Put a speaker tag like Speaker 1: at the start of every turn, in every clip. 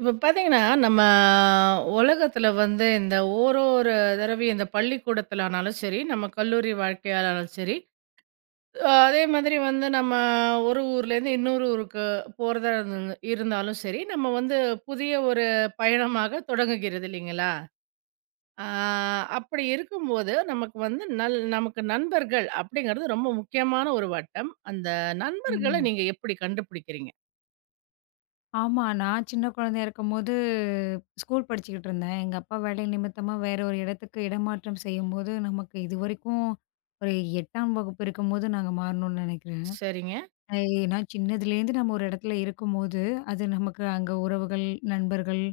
Speaker 1: இப்ப பார்த்தீங்கன்னா, நம்ம உலகத்துல வந்து இந்த ஓரொரு தடவையும் இந்த பள்ளிக்கூடத்துல ஆனாலும் சரி, நம்ம கல்லூரி வாழ்க்கையானாலும் சரி, அதே மாதிரி வந்து நம்ம ஒரு ஊர்லேருந்து இன்னொரு ஊருக்கு போறதா இருந்தது இருந்தாலும் சரி, நம்ம வந்து புதிய ஒரு பயணமாக தொடங்குகிறது இல்லைங்களா? ஆ, அப்படி இருக்கும்போது நமக்கு வந்து நமக்கு நண்பர்கள் அப்படிங்கிறது ரொம்ப முக்கியமான ஒரு வட்டம். அந்த நண்பர்கள
Speaker 2: ம்.
Speaker 1: நீங்க எப்படி கண்டுபிடிக்கிறீங்க?
Speaker 2: ஆமா. நான் சின்ன குழந்தையா இருக்கும்போது, ஸ்கூல் படிச்சுக்கிட்டு இருந்தேன். எங்க அப்பா வேலை நிமித்தமா வேற ஒரு இடத்துக்கு இடமாற்றம் செய்யும்போது, நமக்கு இதுவரைக்கும் ஒரு 8ஆம் வகுப்பு இருக்கும்போது நாங்க மாறுனோம்னு நெனைக்கிறேன்.
Speaker 1: சரிங்க.
Speaker 2: அ ஏன்னா சின்னதுலேருந்து நம்ம ஒரு இடத்துல இருக்கும்போது, அது நமக்கு அங்க உறவுகள், நண்பர்கள்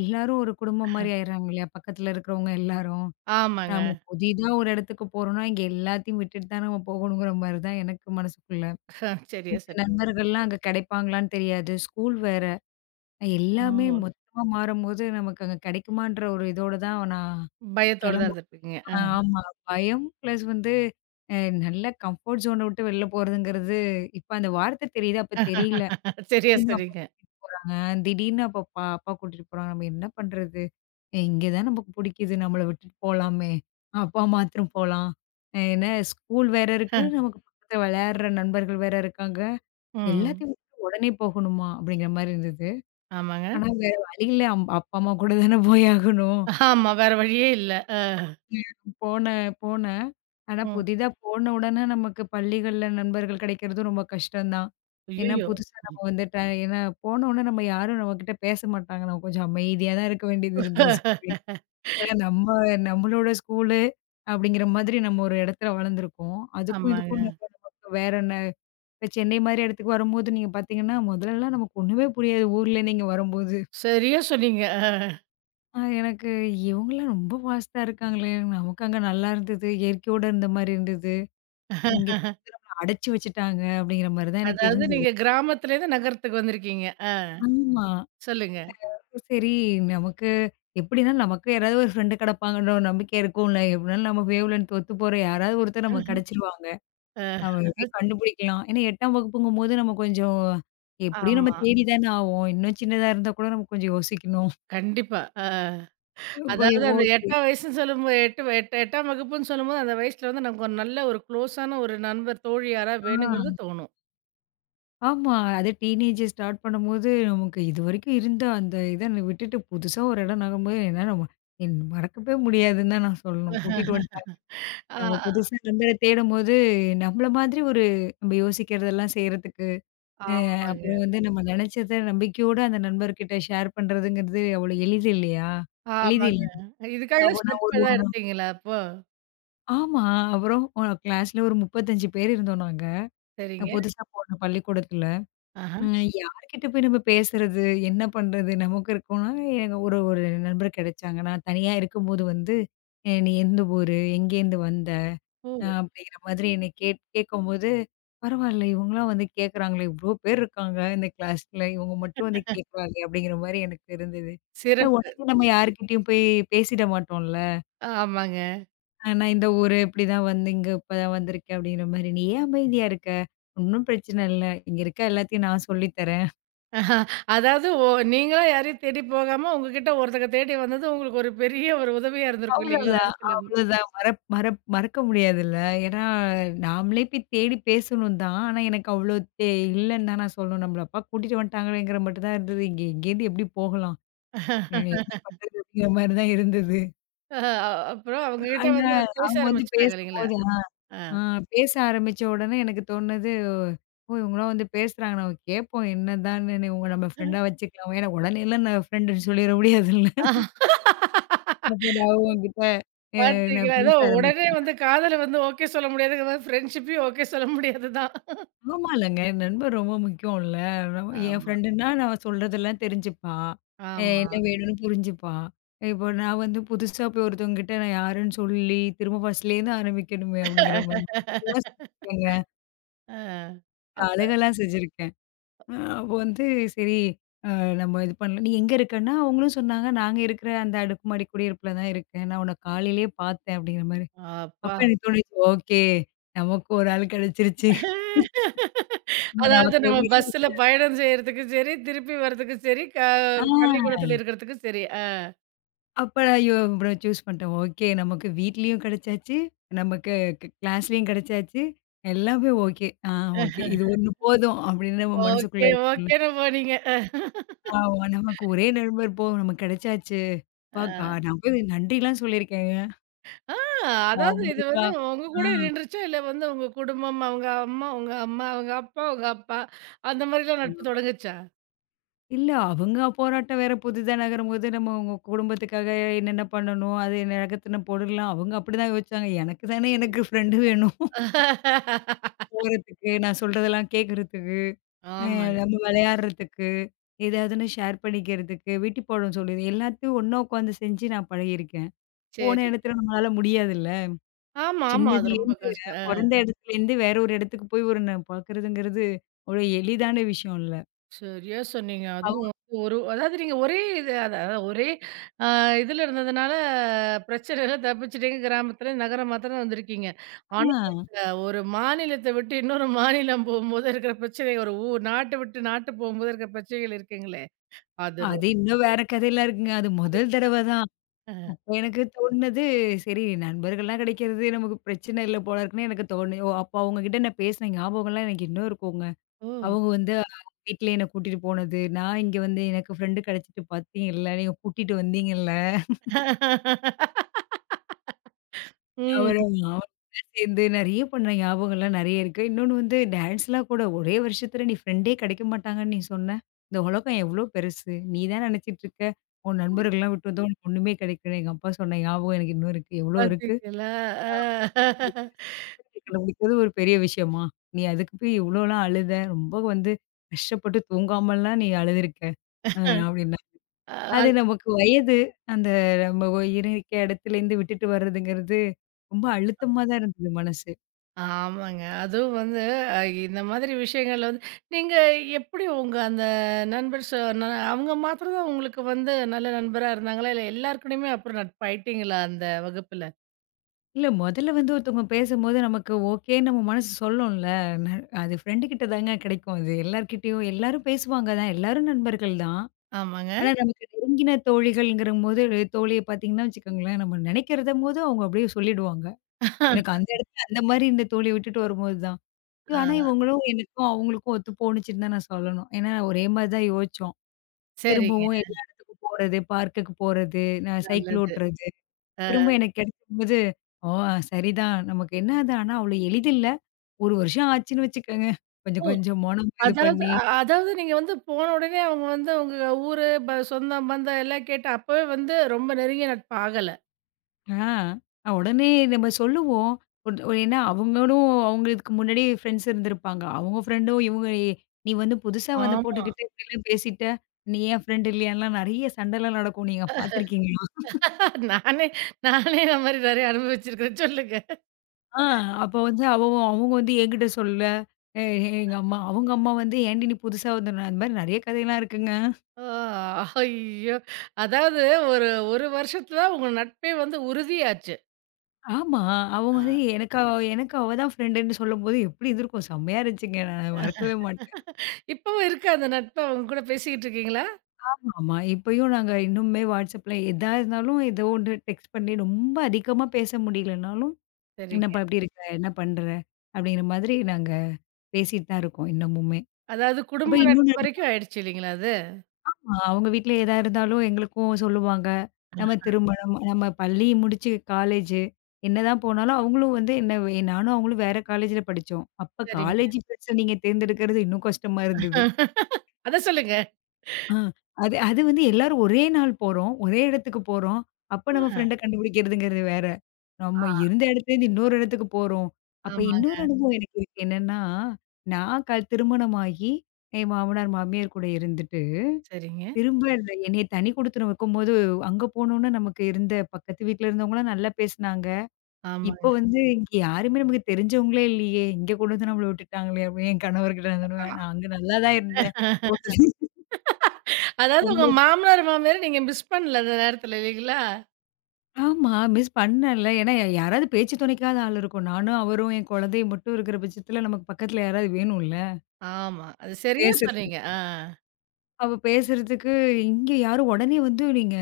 Speaker 2: எல்லாரும் ஒரு குடும்பம் மாரி ஆயிடுறாங்க இல்லையா? பக்கத்துல இருக்கிறவங்க எல்லாரும்.
Speaker 1: ஆமாங்க.
Speaker 2: நாம புதிதா ஒரு இடத்துக்கு போறோம்னா, இங்க எல்லாத்தையும் விட்டுட்டு தான் நம்ம போகணுங்கிற மாரி தான் எனக்கு மனசுக்குள்ள.
Speaker 1: சரியா
Speaker 2: இந்த
Speaker 1: சொன்னீங்க.
Speaker 2: நண்பர்கள்லாம் அங்க கிடைப்பாங்களான்னு தெரியாது. ஸ்கூல் வேற. எல்லாமே
Speaker 1: ஓ!
Speaker 2: மொத்தமா மாறும்போது, நமக்கு அங்க கிடைக்குமான்ற ஒரு இதோட தான் நான்
Speaker 1: பயத்தோட தான்
Speaker 2: கிளம்பு
Speaker 1: இருந்திருப்பீங்க. ஆ,
Speaker 2: ஆ ஆமா. பயம் பிளஸ் வந்து அ நல்ல கம்ஃபோர்ட் ஜோன விட்டு வெளில போறதுங்கிறது, இப்ப அந்த வார்த்தை தெரியுது. அப்ப தெரியல.
Speaker 1: சரியா
Speaker 2: திடீர்னு அப்ப
Speaker 1: சொன்னீங்க.
Speaker 2: ஆ திடீர்னு அப்ப அப்பா கூட்டிட்டு போறாங்க. நம்ம என்ன பண்றது? இங்க தான் நமக்கு புடிக்குது. நம்மள விட்டுட்டு போலாமே! அப்பா மாத்திரம் போலாம். என்ன ஸ்கூல் வேற இருக்கு. நமக்கு பக்கத்துல விளையாடுற நண்பர்கள் வேற இருக்காங்க.
Speaker 1: ம்.
Speaker 2: எல்லாத்தையும் விட்டுட்டு உடனே போகணுமா? அப்படிங்கிற மாரி இருந்தது.
Speaker 1: ஆமாங்க.
Speaker 2: ஆனா வேற வழி இல்ல. அப்பா, அம்மா கூட தானே போய் ஆகணும்.
Speaker 1: ஆமா. வேற வழியே இல்ல. அ.
Speaker 2: ம். போனேன் போனேன். ஆனா
Speaker 1: ம்.
Speaker 2: புதிதா போன உடனே நமக்கு பள்ளிகள்ல நண்பர்கள் கிடைக்கிறதும் ரொம்ப கஷ்டம் தான். ஏன்னா
Speaker 1: ஐயய்யோ!
Speaker 2: புதுசா நம்ம வந்துட்ட ஏன்னா போன உடனே நம்ம யாரும் நம்மகிட்ட பேச மாட்டாங்க. நம்ம கொஞ்சம் அமைதியா தான் இருக்க வேண்டியது இருந்தது ஸ்கூல்ல. ஏன்னா நம்ம நம்மளோட ஸ்கூலு அப்படிங்கிற மாதிரி நம்ம ஒரு இடத்துல வளர்ந்துருக்கோம். அதுக்கும்
Speaker 1: ஆமாங்க.
Speaker 2: இதுக்கும் நம்ம நமக்கு வேற என்ன. இப்ப சென்னை மாரி இடத்துக்கு வரும்போது நீங்க பார்த்தீங்கன்னா, முதல்லலாம் நமக்கு ஒண்ணுமே புரியாது ஊர்லேருந்து இங்க வரும்போது.
Speaker 1: சரியா சொன்னீங்க. அ.
Speaker 2: எனக்கு இவங்கலாம் ரொம்ப ஃபாஸ்ட்டா இருக்காங்களே! நமக்கு அங்க நல்லா இருந்தது. இயற்கையோட இருந்த மாரி இருந்தது. இங்க கொண்டு நம்மள அடைச்சு வச்சுட்டாங்க அப்படிங்கிற மாரி தான் எனக்கு
Speaker 1: அதாவது
Speaker 2: இருந்தது.
Speaker 1: நீங்க கிராமத்துலேருந்து நகரத்துக்கு வந்திருக்கீங்க.
Speaker 2: ஆமா.
Speaker 1: சொல்லுங்க.
Speaker 2: சரி, நமக்கு எப்படின்னா நமக்கு யாராவது ஒரு ஃப்ரெண்டு கிடைப்பாங்கன்ற ஒரு நம்பிக்கை இருக்கும்ல. எப்படினாலும் நம்ம வேவ் லென்த் ஒத்து போற யாராவது ஒருத்தர் நமக்கு கிடைச்சிருவாங்க.
Speaker 1: அ,
Speaker 2: நம்ம எப்படியும் கண்டுபிடிக்கலாம். ஏன்னா 8ஆம் வகுப்புங்கும்போது நம்ம கொஞ்சம் எப்படியும் நம்ம
Speaker 1: ஆமா.
Speaker 2: தேடி தானே ஆவோம். இன்னும் சின்னதா இருந்தா கூட நம்ம கொஞ்சம் யோசிக்கணும்.
Speaker 1: கண்டிப்பா. அ. அதாவது அந்த
Speaker 2: ஓகே.
Speaker 1: 8ஆம் வயசுன்னு சொல்லும்போது, எட்டு எட் 8ஆம் வகுப்புன்னு சொல்லும்போது, அந்த வயசுல வந்து நமக்கு ஒரு நல்ல ஒரு க்ளோஸான ஒரு நண்பர், தோழி யாரா வேணுங்கிறது
Speaker 2: ஆ.
Speaker 1: தோணும்.
Speaker 2: ஆமா. அது டீனேஜ் ஸ்டார்ட் பண்ணும்போது, நமக்கு இதுவரைக்கும் இருந்த அந்த இத விட்டுட்டு புதுசா ஒரு இடம் நகரும்போது, என்னா நம்ம என் மறக்கவே முடியாதுன்னு தான் நான் சொல்லணும். கூட்டிட்டு வந்துட்டாங்க.
Speaker 1: ஆ,
Speaker 2: நம்ம புதுசா நண்பர தேடும்போது, நம்மள மாதிரி ஒரு நம்ம யோசிக்கிறதெல்லாம் செய்றதுக்கு, அ
Speaker 1: ஆமாங்க.
Speaker 2: அப்புறம் வந்து நம்ம நினைச்சத நம்பிக்கையோட அந்த நண்பர்கிட்ட ஷேர் பண்றதுங்கிறது அவ்வளோ எளிது இல்லையா? எளிது
Speaker 1: ஆமாங்க.
Speaker 2: இல்ல.
Speaker 1: இதுக்காக
Speaker 2: அப்போ நான்
Speaker 1: ஸ்டெப்
Speaker 2: ஒரு
Speaker 1: எதா
Speaker 2: வாரம்
Speaker 1: எடுத்தீங்களா அப்போ?
Speaker 2: ஆமா. அப்புறம் கிளாஸ்ல ஒரு 35 பேர் இருந்தோம் நாங்க.
Speaker 1: சரிங்க.
Speaker 2: புதுசா போன பள்ளிக்கூடத்துல.
Speaker 1: ஆஹா.
Speaker 2: ம். யார்கிட்ட போய் நம்ம பேசுறது? என்ன பண்றது? நமக்கு இருக்கோம்னா, எனக்கு ஒரு ஒரு நண்பர் கிடைச்சாங்க. நான் தனியா இருக்கும்போது வந்து, நீ எந்த ஊரு? எங்கேருந்து வந்த?"
Speaker 1: ஓ!
Speaker 2: அப்படிங்கிற மாதிரி என்னை கேட்கும்போது, பரவாயில்ல இவங்கலாம் வந்து கேட்குறாங்களே, இவ்ளோ பேர் இருக்காங்க இந்த கிளாஸ்ல. இவங்க மட்டும் வந்து கேட்குறாங்களே அப்படிங்கிற மாரி எனக்கு இருந்தது. ஏன்னா,
Speaker 1: சிறப்பு.
Speaker 2: உடனே நம்ம
Speaker 1: சிறப்பு.
Speaker 2: யார்கிட்டயும் போய் பேசிட மாட்டோம்ல.
Speaker 1: ஆமாங்க.
Speaker 2: நான் இந்த ஊரு இப்படிதான் வந்து இங்க இப்பதான் வந்திருக்கேன் அப்படிங்கிற மாரி. "நீ ஏன் அமைதியா இருக்க? ஒண்ணும் பிரச்சனை இல்ல. இங்க இருக்க எல்லாத்தையும் நான் சொல்லித் தரேன்."
Speaker 1: அதாவது ஒ நீங்களா யாரையும் தேடி போகாம, உங்ககிட்ட ஒருத்தங்க தேடி வந்தது உங்களுக்கு ஒரு பெரிய ஒரு உதவியா இருந்திருக்கும் இல்லீங்களா? அந்த
Speaker 2: அவ்வளோதான்,
Speaker 1: இடத்துல.
Speaker 2: அவ்வளோதான். மறப் மறப் மறக்க முடியாதுல்ல. ஏன்னா, நாமளே போய் தேடி பேசணும் தான். ஆனா, எனக்கு அவ்வளோ தே இல்லன்னு தான் நான் சொல்லணும். நம்மள அப்பா கூட்டிட்டு வந்துட்டாங்களேங்கிற மட்டும் தான் இருந்தது. இங்க எங்கேருந்து எப்படி போகலாம்? இங்க என்ன பண்றது? அப்படிங்கிற மாரி தான் இருந்தது.
Speaker 1: அ அப்புறம் அவங்ககிட்ட
Speaker 2: ஆனா,
Speaker 1: வந்து பேச
Speaker 2: அவங்க வந்து
Speaker 1: ஆரம்பிச்சுட்டாங்க இல்லீங்களா?
Speaker 2: பேசும்போது
Speaker 1: ஆ.
Speaker 2: ஆ பேச ஆரம்பிச்ச உடனே எனக்கு தோணுனது, "ஓ! இவங்கலாம் வந்து பேசுறாங்க. நம்ம கேட்போம் என்னதான்னு. இவங்க நம்ம ஃப்ரெண்டா வச்சுக்கலாம். ஏன்னா, உடனேலாம் நான் ஃப்ரெண்டுன்னு சொல்லிற முடியாதுல்ல." அப்ப நான் அவங்ககிட்ட அ நான்
Speaker 1: பார்த்தீங்களா?
Speaker 2: பேச
Speaker 1: ஏதோ உடனே
Speaker 2: ஆரம்பிச்சேன்.
Speaker 1: வந்து காதல வந்து ஓகே சொல்ல முடியாதுங்க மாரி ஃப்ரெண்ட்ஷிப்பையும் ஓகே சொல்ல முடியாது தான்.
Speaker 2: ஆமா இல்லங்க. நண்பர் ரொம்ப முக்கியம்ல. நம்ம என்
Speaker 1: ஆமா.
Speaker 2: ஃப்ரெண்டுன்னா நான் சொல்றதெல்லாம் தெரிஞ்சுப்பான்.
Speaker 1: ஆமா.
Speaker 2: என்ன வேணும்னு புரிஞ்சுப்பான். இப்போ நான் வந்து புதுசா போய் ஒருத்தவங்ககிட்ட நான் யாருன்னு சொல்லி, திரும்ப ஃபர்ஸ்ட்லேருந்து ஆரம்பிக்கணுமே அப்படிங்கிற மாதிரி எல்லாம் செஞ்சிருக்கேங்க.
Speaker 1: ஆ.
Speaker 2: அழுகலாம் செஞ்சிருக்கேன். அ அப்போ வந்து சரி அ நம்ம இது பண்ணலாம். "நீ எங்க இருக்கன்னா?" அவங்களும் சொன்னாங்க. "நாங்க இருக்கிற அந்த அடுக்குமாடி குடியிருப்புல தான் இருக்கேன். நான் உன்ன காலையிலேயே பார்த்தேன்." அப்படிங்கிற மாரி. அப்ப
Speaker 1: அப்பா!
Speaker 2: எனக்கு தோணுச்சு, "ஓகே. நமக்கு ஒரு ஆள் கிடைச்சிருச்சு." ஒரு
Speaker 1: அதாவது நம்ம
Speaker 2: பெரிய
Speaker 1: பஸ்ல
Speaker 2: விஷயம்.
Speaker 1: பயணம் செய்றதுக்கும் சரி, திருப்பி வர்றதுக்கும் சரி,
Speaker 2: ஆ.
Speaker 1: பள்ளிக்கூடத்துல இருக்கிறதுக்கும் சரி. அ,
Speaker 2: அப்ப நான் ஐயோ! இவ்ளோ சூஸ் பண்ணிட்டேன். ஓகே. நமக்கு வீட்லயும் கிடைச்சாச்சு. நமக்கு க் கிளாஸ்லயும் கிடைச்சாச்சு. எல்லாமே ஓகே. ஓகே. இது ஒண்ணு போதும் அப்படின்னு நம்ம
Speaker 1: ஓகே,
Speaker 2: மனசுக்குள்ள இருக்கும்ல.
Speaker 1: ஓகேன்னு போனீங்க. அ.
Speaker 2: ஆமா. நமக்கு ஒரே நண்பர் போ நமக்கு கிடைச்சாச்சு. அப்பா கா நான் போய் நன்றிலாம் சொல்லியிருக்கேங்க.
Speaker 1: ஆ. ஆ,
Speaker 2: ஆ
Speaker 1: அதாவது இது
Speaker 2: முருகா.
Speaker 1: வந்து உங்க
Speaker 2: ஆ.
Speaker 1: கூட நின்றுச்சா? இல்ல வந்து உங்க குடும்பம், அவங்க அம்மா, உங்க அம்மா, அவங்க அப்பா, உங்க அப்பா அந்த மாரிலாம் நட்பு தொடங்குச்சா?
Speaker 2: இல்ல அவங்க போராட்டம் வேற புதிதா நகரும்போது நம்ம உங்க குடும்பத்துக்காக என்னென்ன பண்ணணும்? அது நகர்த்தின பொருள்லாம் அவங்க அப்படிதான் யோசிச்சாங்க. எனக்கு தானே எனக்கு ஃப்ரெண்டு வேணும் போறதுக்கு. நான் சொல்றதெல்லாம் கேட்கறதுக்கு. அ
Speaker 1: ஆமாங்க.
Speaker 2: நம்ம விளையாடுறதுக்கு, ஏதாவதுன்னு ஷேர் பண்ணிக்கிறதுக்கு, வீட்டு பாடம் சொல்லுது. எல்லாத்தையும் ஒண்ணா உட்காந்து செஞ்சு நான் பழகியிருக்கேன். போன இடத்துல
Speaker 1: சரிங்க.
Speaker 2: நம்மளால முடியாதுல்ல.
Speaker 1: ஆமா, ஆமா. அது ரொம்ப
Speaker 2: சின்னதுலேருந்து
Speaker 1: கஷ்டம்.
Speaker 2: பொறந்த இடத்துலேருந்து வேற ஒரு இடத்துக்கு போய் ஒரு ந பார்க்குறதுங்கிறது அவ்வளோ எளிதான விஷயம் இல்ல.
Speaker 1: சரியா சொன்னீங்க. அதுவும்
Speaker 2: அவங்க
Speaker 1: வந்து ஒரு அதாவது நீங்க ஒரே இது அதாவது ஒரே அ இதுல இருந்ததுனால பிரச்சனையில தப்பிச்சுட்டீங்க. கிராமத்துல இருந்து நகரம் மாத்திரம் வந்திருக்கீங்க. ஆனா
Speaker 2: ஆ
Speaker 1: இந்த ஒரு மாநிலத்த விட்டு இன்னொரு மாநிலம் போகும்போது இருக்கிற பிரச்சனை, ஒரு ஊ நாட்ட விட்டு நாட்டு போகும்போது இருக்கிற பிரச்சனைகள் இருக்குங்களே, அது ரொ
Speaker 2: அது இன்னும் வேற கதையெல்லாம் இருக்குங்க. அது முதல் தடவ தான். அப்ப எனக்கு தோணுனது, சரி நண்பர்கள்லாம் கிடைக்கிறது நமக்கு பிரச்சனை இல்ல போல இருக்குன்னு எனக்கு ஓ! அப்போ அவங்க கிட்ட நான் பேசின ஞாபகம்லாம் எனக்கு இன்னும் இருக்குங்க.
Speaker 1: ஓ!
Speaker 2: அவங்க வந்து வீட்ல என்ன கூட்டிட்டு போனது. நான் இங்க வந்து எனக்கு ஃப்ரெண்ட் கிடைச்சிட்டு பார்த்தீங்கல்ல, நீங்க கூட்டிட்டு வந்தீங்கல்ல.
Speaker 1: ம்.
Speaker 2: அவரு அவரு கூட சேர்ந்து நெறைய பண்ண ஞாபகம்லாம் நெறைய இருக்கு. இன்னொன்னு வந்து டான்ஸ்லாம் கூட ஒரே வருஷத்துல நீ ஃப்ரெண்டே கிடைக்க மாட்டாங்கன்னு நீ சொன்ன. இந்த உலகம் எவ்ளோ பெருசு. நீ தான் நினைச்சிட்டு இருக்க. உன் நண்பர்கள்லாம் விட்டு வந்தா உனக்கு ஒண்ணுமே கிடைக்கல. எங்க அப்பா சொன்ன ஞாபகம் எனக்கு இன்னும் இருக்கு. எவ்ளோ இருக்கு.
Speaker 1: பாத்தீங்களா?
Speaker 2: கண்டுபிடிக்கிறது ஒரு பெரிய விஷயமா? நீ அதுக்கு போய் இவ்ளோலாம் அழுத. ரொம்ப வந்து கஷ்டப்பட்டு தூங்காமலாம் நீ அழுதுருக்க. அ அப்படின்னு.
Speaker 1: அ,
Speaker 2: அது நமக்கு வயது. அந்த நம்ம ஒ இருக்க இடத்துலேருந்து விட்டுட்டு வர்றதுங்கிறது, ரொம்ப அழுத்தமா தான் இருந்தது மனசு.
Speaker 1: ஆமாங்க. அதுவும் வந்து அ இந்த மாதிரி விஷயங்கள்ல வந்து நீங்க எப்படி உங்க அந்த நண்பர் சொ ந அவங்க மாத்திரம் தான் உங்களுக்கு வந்து நல்ல நண்பரா இருந்தாங்களா? இல்ல எல்லார்கூடயுமே அப்புறம் நட்பாயிட்டீங்களா அந்த வகுப்புல?
Speaker 2: இல்ல மொதல்ல வந்து ஒருத்தவங்க பேசும்போது நமக்கு ஓகேன்னு நம்ம மனசு சொல்லும்ல. ந அது ஃப்ரெண்டு கிட்ட தாங்க கிடைக்கும் அது. எல்லார்கிட்டயும் எல்லாரும் பேசுவாங்க தான். எல்லாரும் நண்பர்கள் தான்.
Speaker 1: ஆமாங்க.
Speaker 2: ஆனா நமக்கு நெருங்கின தோழிகள்ங்கிறம்போது தோழிய பார்த்தீங்கன்னா வச்சுக்கோங்களேன், நம்ம நினைக்கிறதம்போது அவங்க அப்படியே சொல்லிடுவாங்க. எனக்கு அந்த இடத்துல அந்த மாரி இந்த தோழிய விட்டுட்டு வரும்போது தான். ஐயோ,
Speaker 1: ஆ,
Speaker 2: ஆனா இவங்களும் எனக்கும் அவங்களுக்கும் ஒத்து போணுச்சுன்னு தான் நான் சொல்லணும். ஏன்னா ஒரே மாரி தான் யோசிச்சோம்.
Speaker 1: சரிங்க.
Speaker 2: திரும்பவும் எல்லா இடத்துக்கும் போறது, பார்க்குக்கு போறது, நான் சைக்கிள்
Speaker 1: நல்லது.
Speaker 2: ஓட்டுறது.
Speaker 1: அ,
Speaker 2: திரும்ப எனக்கு கிடைக்கும்போது, ஓ! சரிதான். நமக்கு என்ன அது ஆனா அவ்வளோ எளிதில்ல. 1 வருஷம் ஆச்சுன்னு வச்சுக்கோங்க.
Speaker 1: ஓ!
Speaker 2: கொஞ்சம் கொஞ்சமா நம்ம இது
Speaker 1: அதாவது
Speaker 2: பண்ணி
Speaker 1: அதாவது நீங்க வந்து போன உடனே அவங்க வந்து உங்க ஊரு, சொந்தம், பந்தம் எல்லாம் கேட்டு அப்பவே வந்து ரொம்ப நெருங்கிய நட்பு ஆகல.
Speaker 2: ஆ உடனே நம்ம சொல்லுவோம். ஒன் ஏன்னா அவங்களும் அவங்களுக்கு முன்னாடி ஃப்ரெண்ட்ஸ் இருந்திருப்பாங்க. அவங்க ஃப்ரெண்டும் "நீ வந்து புதுசா வந்த
Speaker 1: ஆமா.
Speaker 2: பொண்ணுகிட்ட இப்படிலாம் பேசிட்ட, நீ ஏன் ஃப்ரெண்ட் இல்லையான்லாம்" நெறைய சண்டைலாம் நடக்கும். நீங்க பார்த்துருக்கீங்க.
Speaker 1: நானே நானே இந்த மாரி நெறைய அனுபவிச்சிருக்கேன். சொல்லுங்க.
Speaker 2: ஆ அப்ப வந்து அவங்க வந்து என்கிட்ட சொல்ல, எ எ- எங்க அம்மா, அவங்க அம்மா வந்து "ஏன்டி நீ புதுசா வந்தன?" அந்த மாரி நெறைய கதையெல்லாம் இருக்குங்க.
Speaker 1: ஆ, ஐயோ! அதாவது ஒரு 1 வருஷத்துல உங்க நட்பே வந்து உறுதியாச்சு.
Speaker 2: ஆமா. அவங்க
Speaker 1: ஆ.
Speaker 2: வந்து எனக்கு அவ தான் ஃப்ரெண்டுன்னு சொல்லும்போது எப்படி இருந்திருக்கும்? செம்மையா இருந்துச்சுங்க. நான் மறக்கவே மாட்டேன்.
Speaker 1: இப்பவும் இருக்கா அந்த நட்பு? அவங்க கூட பேசிக்கிட்டு இருக்கீங்களா?
Speaker 2: ஆமாமா. இப்பயும் நாங்க இன்னுமே WhatsAppல எதா இருந்தாலும் ஏதோ ஒண்ணு டெக்ஸ்ட் பண்ணி ரொம்ப அதிகமா பேச முடியலனாலும்,
Speaker 1: சரிங்க.
Speaker 2: "என்னப்பா எப்படி இருக்க? என்ன பண்ற?" அப்படிங்கிற மாதிரி நாங்க பேசிட்டு தான் இருக்கோம் இன்னமுமே.
Speaker 1: அதாவது
Speaker 2: அப்ப
Speaker 1: குடும்ப நட்பு
Speaker 2: இன்னொன்னு
Speaker 1: வரைக்கும் ஆயிடுச்சு இல்லைங்களா அது?
Speaker 2: அவங்க வீட்ல எதா இருந்தாலும் எங்களுக்கும் சொல்லுவாங்க. நம்ம திருமணம், நம்ம பள்ளி முடிச்சு காலேஜு. என்னதான் போனாலும் அவங்களும் வந்து என்ன நானும் அவங்களும் வேற காலேஜ்ல படிச்சோம். அப்ப
Speaker 1: சரிங்க.
Speaker 2: காலேஜ் ஃப்ரெண்ட்ஸ நீங்க தேர்ந்தெடுக்கிறது இன்னும் கஷ்டமா இருந்தது.
Speaker 1: அத சொல்லுங்க.
Speaker 2: ஆ அது அது வந்து எல்லாரும் ஒரே நாள் போறோம். ஒரே இடத்துக்கு போறோம். அப்ப நம்ம
Speaker 1: ஆ.
Speaker 2: ஃப்ரெண்ட கண்டுபிடிக்கிறதுங்கிறது வேற.
Speaker 1: ஆ,
Speaker 2: நம்ம இருந்த இடத்துலேருந்து இன்னொரு இடத்துக்கு போறோம். அப்ப இன்னொரு
Speaker 1: ஆமாங்க.
Speaker 2: அனுபவம் எனக்கு இருக்கு என்னன்னா, நான் திருமணமாகி என் மாமனார், மாமியார் கூட இருந்துட்டு
Speaker 1: சரிங்க.
Speaker 2: திரும்ப இந்த என்னைய தனி குடித்தனம் வைக்கும்போது, அங்க போனோனே நமக்கு இருந்த பக்கத்து வீட்ல இருந்தவங்கலாம் நல்லா பேசுனாங்க. இப்ப
Speaker 1: ஆமாங்க.
Speaker 2: வந்து இங்க யாருமே நமக்கு தெரிஞ்சவங்களே இல்லையே! இங்க கொண்டு வந்து நம்மள விட்டுட்டாங்களே! அப்படின்னு என் கணவர்கிட்ட நான் சொல்லுவேன். நான் அங்க நல்லா தான் இருந்தேன்.
Speaker 1: அதாவது உங்க மாமனார், மாமியார நீங்க மிஸ் பண்ணல அந்த நேரத்துல இல்லைங்களா?
Speaker 2: ஆமா. மிஸ் பண்ணல. ஏன்னா யாராவது பேச்சு துணைக்காவது ஆள் இருக்கும். நானும், அவரும் என் குழந்தையும் மட்டும் இருக்கிற பட்சத்தில நமக்கு பக்கத்துல யாராவது வேணும்ல,
Speaker 1: ஆமா. அது சரியா சொன்னீங்க.
Speaker 2: பேசுறதுக்கு.
Speaker 1: ஆ.
Speaker 2: அப்ப பேசுறதுக்கு இங்க யாரும் உடனே வந்து நீங்க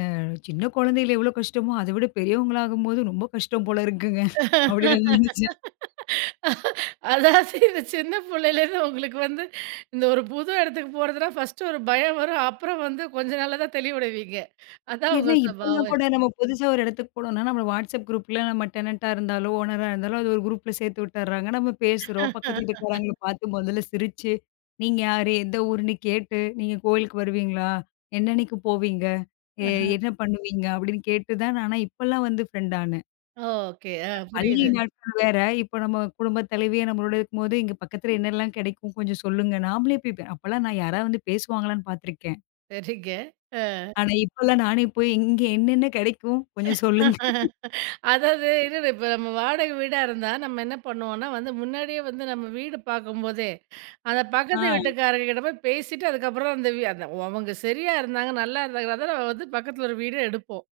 Speaker 2: சின்ன குழந்தையில எவ்வளோ கஷ்டமோ, அத விட பெரியவங்களாகும்போது ரொம்ப கஷ்டம் போல இருக்குங்க. அப்படின்னு நான் நினைச்சேன்.
Speaker 1: அதாவது இந்த சின்ன பிள்ளையிலேருந்து உங்களுக்கு வந்து இந்த ஒரு புது இடத்துக்கு போறதுனா ஃபர்ஸ்ட் ஒரு பயம் வரும். அப்புறம் வந்து கொஞ்ச நாள்ல தான் தெளிவடைவீங்க. அதான்
Speaker 2: ஏன்னா
Speaker 1: உங்க
Speaker 2: இப்பல்லாம்
Speaker 1: சபாவம்.
Speaker 2: கூட நம்ம புதுசா ஒரு இடத்துக்கு போனோம்னா, நம்ம வாட்ஸ்அப் குரூப்ல நம்ம டெனன்ட்டா இருந்தாலோ, ஓனரா இருந்தாலோ, அது ஒரு குரூப்ல சேர்த்து விட்டுர்றாங்க. நம்ம பேசுறோம். பக்கத்து வீட்டுக்காரங்கள பார்த்து முதல்ல சிரிச்சு, "நீங்க யாரு? எந்த ஊருன்னு?" கேட்டு, "நீங்க கோயிலுக்கு வருவீங்களா? என்னன்னைக்கு போவீங்க? எ என்ன பண்ணுவீங்க?" அப்படின்னு கேட்டு தான் ஆனா இப்பல்லாம் வந்து ஃப்ரெண்ட் ஆனேன்.
Speaker 1: ஓகே. ஆ,
Speaker 2: பள்ளி
Speaker 1: புரியுது.
Speaker 2: நாட்கள் வேற. இப்ப நம்ம குடும்பத் தலைவியே நம்மளோட இருக்கும்போது, "இங்க பக்கத்துல என்னெல்லாம் கிடைக்கும்? கொஞ்சம் சொல்லுங்க." நாமளே போய் அப்பல்லாம் நான் யாராவது வந்து பேசுவாங்களான்னு பார்த்துருக்கேன்.
Speaker 1: சரிங்க. அ.
Speaker 2: ஆனா இப்பல்லாம் நானே போய், "இங்க என்னென்ன கிடைக்கும்? கொஞ்சம் சொல்லுங்க."
Speaker 1: அதாவது என்னது இப்ப நம்ம வாடகை வீடா இருந்தா நம்ம என்ன பண்ணுவோம்னா வந்து முன்னாடியே வந்து நம்ம வீடு பார்க்கும்போதே, அந்த
Speaker 2: ஆ.
Speaker 1: பக்கத்து வீட்டுக்காரங்ககிட்ட போய் பேசிட்டு அதுக்கப்புறம் அந்த அவங்க சரியா இருந்தாங்க, நல்லா இருந்தாங்கன்னா தான் நம்ம வந்து பக்கத்துல ஒரு வீடு எடுப்போம்.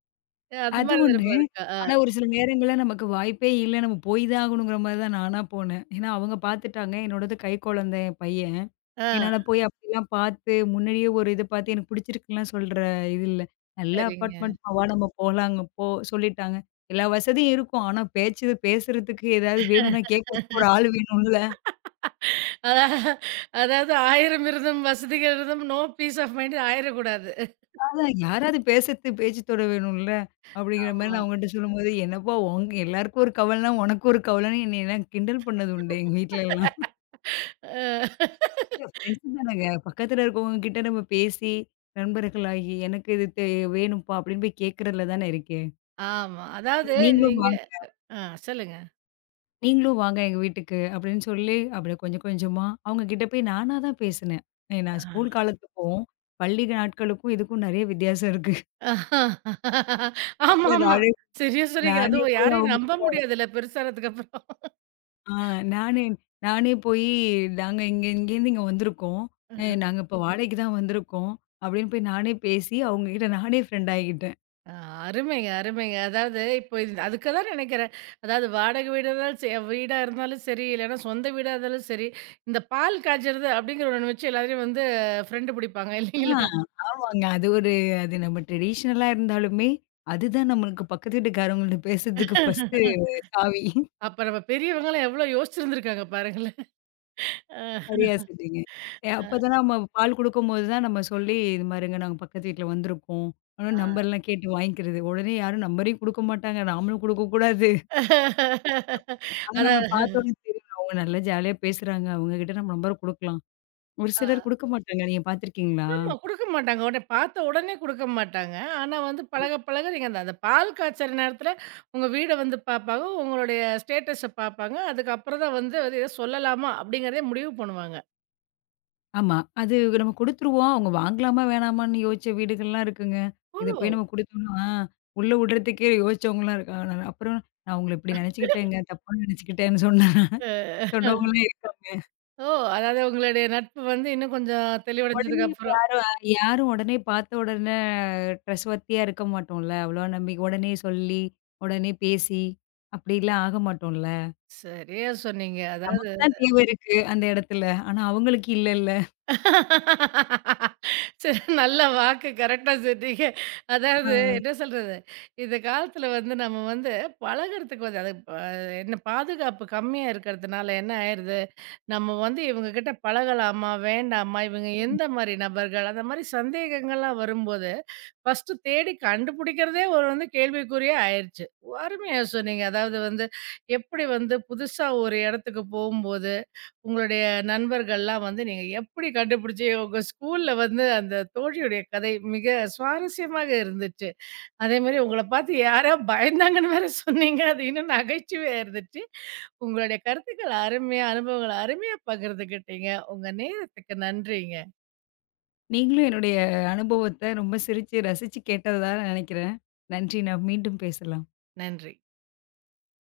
Speaker 1: அஹ், அந்த
Speaker 2: அது
Speaker 1: மாதிரி
Speaker 2: ஒண்ணு.
Speaker 1: திரும்ப இருக்கா? ஆ.
Speaker 2: ஆனா ஒரு சில நேரங்கள்ல நமக்கு வாய்ப்பே இல்ல. நம்ம போய் தான் ஆகணுங்கிற மாரி தான் நானா போனேன். ஏன்னா அவங்க பாத்துட்டாங்க. என்னோடது கை குழந்தை என் பையன்.
Speaker 1: ஆ,
Speaker 2: என்னால போய் அப்படிலாம் பாத்து, முன்னாடியே ஒரு இது பாத்து எனக்கு பிடிச்சிருக்குன்லாம் சொல்ற இது இல்ல. நல்ல
Speaker 1: சரிங்க.
Speaker 2: அப்பார்ட்மெண்ட்‌மா வா நம்ம போலாங்க போ சொல்லிட்டாங்க. எல்லா வசதியும் இருக்கும். ஆனா பேச்சு பேசுறதுக்கு ஏதாவது வேணும்னா கேட்கறதுக்கு ஒரு ஆள் வேணும்ல.
Speaker 1: அதா அதாவது 1000 இருந்தும் வசதிகள் இருந்தும் நோ பீஸ் ஆஃப் மைண்ட் ஆயிரக்கூடாது.
Speaker 2: அதான் யாராவது பேசுறதுக்கு பேச்சு துணை வேணும்ல. அப்படிங்கிற மாரி
Speaker 1: ஆமா.
Speaker 2: நான் அவங்ககிட்ட சொல்லும்போது, என்னப்பா உங்க எல்லாருக்கும் ஒரு கவலைன்னா, உனக்கு ஒரு கவலைன்னு என்னையலாம் கிண்டல் பண்ணது உண்டு எங்க வீட்லலாம்.
Speaker 1: அ,
Speaker 2: இல்ல ஃப்ரெண்ட்ஸ் தானங்க. பக்கத்துல இருக்கவங்க கிட்ட நம்ம பேசி, நண்பர்களாகி, "எனக்கு இது வேணும்ப்பா" அப்படின்னு போய் கேட்கறதுல தானே இருக்கே.
Speaker 1: ஆமா. அதாவது
Speaker 2: "நீங்களும்
Speaker 1: நீங்க
Speaker 2: வாங்க
Speaker 1: ஆ, சொல்லுங்க.
Speaker 2: நீங்களும் வாங்க எங்க வீட்டுக்கு" அப்படின்னு சொல்லி, அப்படியே கொஞ்சம் கொஞ்சமா அவங்க கிட்ட போய் நானா தான் பேசினேன். ஏ நான் ஸ்கூல்
Speaker 1: ஆ.
Speaker 2: காலத்துக்கும், பள்ளி நாட்களுக்கும் இதுக்கும் நெறைய வித்தியாசம் இருக்கு.
Speaker 1: ஆமா,
Speaker 2: இப்பல
Speaker 1: ஆமா.
Speaker 2: நானே
Speaker 1: சரியா சொன்னீங்க.
Speaker 2: நானே
Speaker 1: அதுவும்
Speaker 2: போய்
Speaker 1: யாரையும்
Speaker 2: அவங்க
Speaker 1: நம்ப
Speaker 2: கிட்ட
Speaker 1: முடியாதுல்ல பெருசானதுக்கப்புறம்.
Speaker 2: ஆ நானே நானே போயி, "நாங்க இங்க இங்கேருந்து இங்க வந்திருக்கோம். நாங்க இப்ப வாடகைக்கு தான் வந்திருக்கோம்" அப்படின்னு போய் நானே பேசி, அவங்க கிட்ட நானே ஃப்ரெண்ட் ஆகிட்டேன்.
Speaker 1: ஆ, அருமைங்க, அருமைங்க. அதாவது இப்போ இது அதுக்கு தான் நினைக்கிறேன். அதாவது வாடகை வீடா இருந்தாலும் சரி வீடா இருந்தாலும் சரி, இல்லன்னா சொந்த வீடா இருந்தாலும் சரி, இந்த பால் காய்ச்சறது அப்படிங்கிற ஒண்ணு வச்சு எல்லாரையும் வந்து ஃப்ரெண்டு பிடிப்பாங்க
Speaker 2: ஆ,
Speaker 1: இல்லைங்களா?
Speaker 2: ஆமாங்க. அது ஒரு அது நம்ம ட்ரெடிஷ்னலா இருந்தாலுமே, அதுதான் நம்மளுக்கு பக்கத்து வீட்டுக்காரவங்கள்ட்ட பேசுறதுக்கு ஃபர்ஸ்ட்டு சாவி.
Speaker 1: அப்ப நம்ம பெரியவங்கலாம் எவ்ளோ யோசிச்சிருந்திருக்காங்க பாருங்களேன். அ.
Speaker 2: சரியா சொன்னீங்க. ஏ அப்பதான் நம்ம பால் குடுக்கும்போது தான் நம்ம சொல்லி, "இது மாரிங்க நாங்க பக்கத்து வீட்ல வந்திருக்கோம்." ஆனா
Speaker 1: ஆ.
Speaker 2: நம்பர்லாம் கேட்டு வாங்கிக்கிறது. உடனே யாரும் நம்பரையும் குடுக்க மாட்டாங்க. நாமளும் குடுக்கக்கூடாது. ஆனா
Speaker 1: அதா
Speaker 2: நம்மள பார்த்தோனே தெரியும். அவங்க நல்லா ஜாலியா பேசுறாங்க. அவங்க கிட்ட நம்ம நம்பர் குடுக்கலாம். ஒரு
Speaker 1: ஆ.
Speaker 2: சிலர் குடுக்க மாட்டாங்க. நீங்க பார்த்துருக்கீங்களா?
Speaker 1: ஆமா குடுக்க மாட்டாங்க. உடனே பார்த்த உடனே குடுக்க மாட்டாங்க. ஆனா வந்து பழக பழக நீங்க அந்த அந்த பால் காய்ச்சற நேரத்துல உங்க வீட வந்து பார்ப்பாங்க. உங்களுடைய ஸ்டேட்டஸ பார்ப்பாங்க. அதுக்கப்புறம் தான் வந்து அது எதோ சொல்லலாமா? அப்படிங்கிறதே முடிவு பண்ணுவாங்க.
Speaker 2: ஆமா. அது நம்ம குடுத்துருவோம். அவங்க வாங்கலாமா, வேணாமான்னு யோசிச்ச வீடுகள்லாம் இருக்குங்க.
Speaker 1: ஓ!
Speaker 2: இத போய் நம்ம குடுத்தோம்னா, உள்ள விடுறதுக்கே யோசிச்சவங்கலாம் இருக்காங்க. நான் அப்புறம் நான் உங்கள இப்படி நெனச்சுக்கிட்டேங்க. தப்பா நெனச்சுக்கிட்டேன்னு
Speaker 1: அ,
Speaker 2: சொன்னவங்கலாம் இருக்காங்க.
Speaker 1: ஓ! அதாவது உங்களுடைய நட்பு வந்து இன்னும் கொஞ்சம்
Speaker 2: உடனே
Speaker 1: தெளிவடைஞ்சதுக்கு
Speaker 2: இப்ப
Speaker 1: அப்புறம்.
Speaker 2: யாரும் யாரும் உடனே பார்த்த உடனே ட்ரஸ்ட்வர்த்தியா இருக்க மாட்டோம்ல. அவ்வளோ நம்பிக்கை உடனே சொல்லி, உடனே பேசி அப்படிலாம் ஆக மாட்டோம்ல.
Speaker 1: சரியா சொன்னீங்க. அதாவது
Speaker 2: நமக்கு தான் தேவை இருக்கு அந்த இடத்துல. ஆனா அவங்களுக்கு இல்லல்ல.
Speaker 1: சரி நல்ல வாக்கு கரெக்டா சொன்னீங்க. அதாவது என்ன சொல்றது, இந்த காலத்துல வந்து நம்ம வந்து பழகுறதுக்கு வந்து அது ப என்ன பாதுகாப்பு கம்மியா இருக்கிறதுனால என்ன ஆயிருது, நம்ம வந்து இவங்க கிட்ட பழகலாமா? வேண்டாமா? இவங்க எந்த
Speaker 2: ஆ.
Speaker 1: மாரி நபர்கள்? அந்த மாரி சந்தேகங்கள்லாம் வரும்போது, ஃபர்ஸ்ட்டு தேடி கண்டுபிடிக்கிறதே ஒரு வந்து கேள்விக்குறியா ஆயிருச்சு. அருமையா சொன்னீங்க. அதாவது வந்து எப்படி வந்து புதுசா ஒரு இடத்துக்கு போகும்போது உங்களுடைய நண்பர்கள்லாம் வந்து நீங்க எப்படி கண்டுபிடிச்சு உங்க ஸ்கூல்ல வந்து அந்த தோழியுடைய கதை மிக சுவாரஸ்யமாக இருந்துச்சு. அதே மாரி உங்கள பார்த்து யாரோ பயந்தாங்கன்னு வேற சொன்னீங்க. அது இன்னும் நகைச்சுவையா இருந்துச்சு. உங்களுடைய கருத்துக்கள் அருமையா, அனுபவங்கள அருமையா பகிர்ந்துக்கிட்டீங்க. உங்க நேரத்துக்கு நன்றிங்க.
Speaker 2: நீங்களும் என்னுடைய அனுபவத்த ரொம்ப சிரிச்சு ரசிச்சு கேட்டதா நெனைக்கிறேன். நன்றி. நாம் மீண்டும் பேசலாம்.
Speaker 1: நன்றி.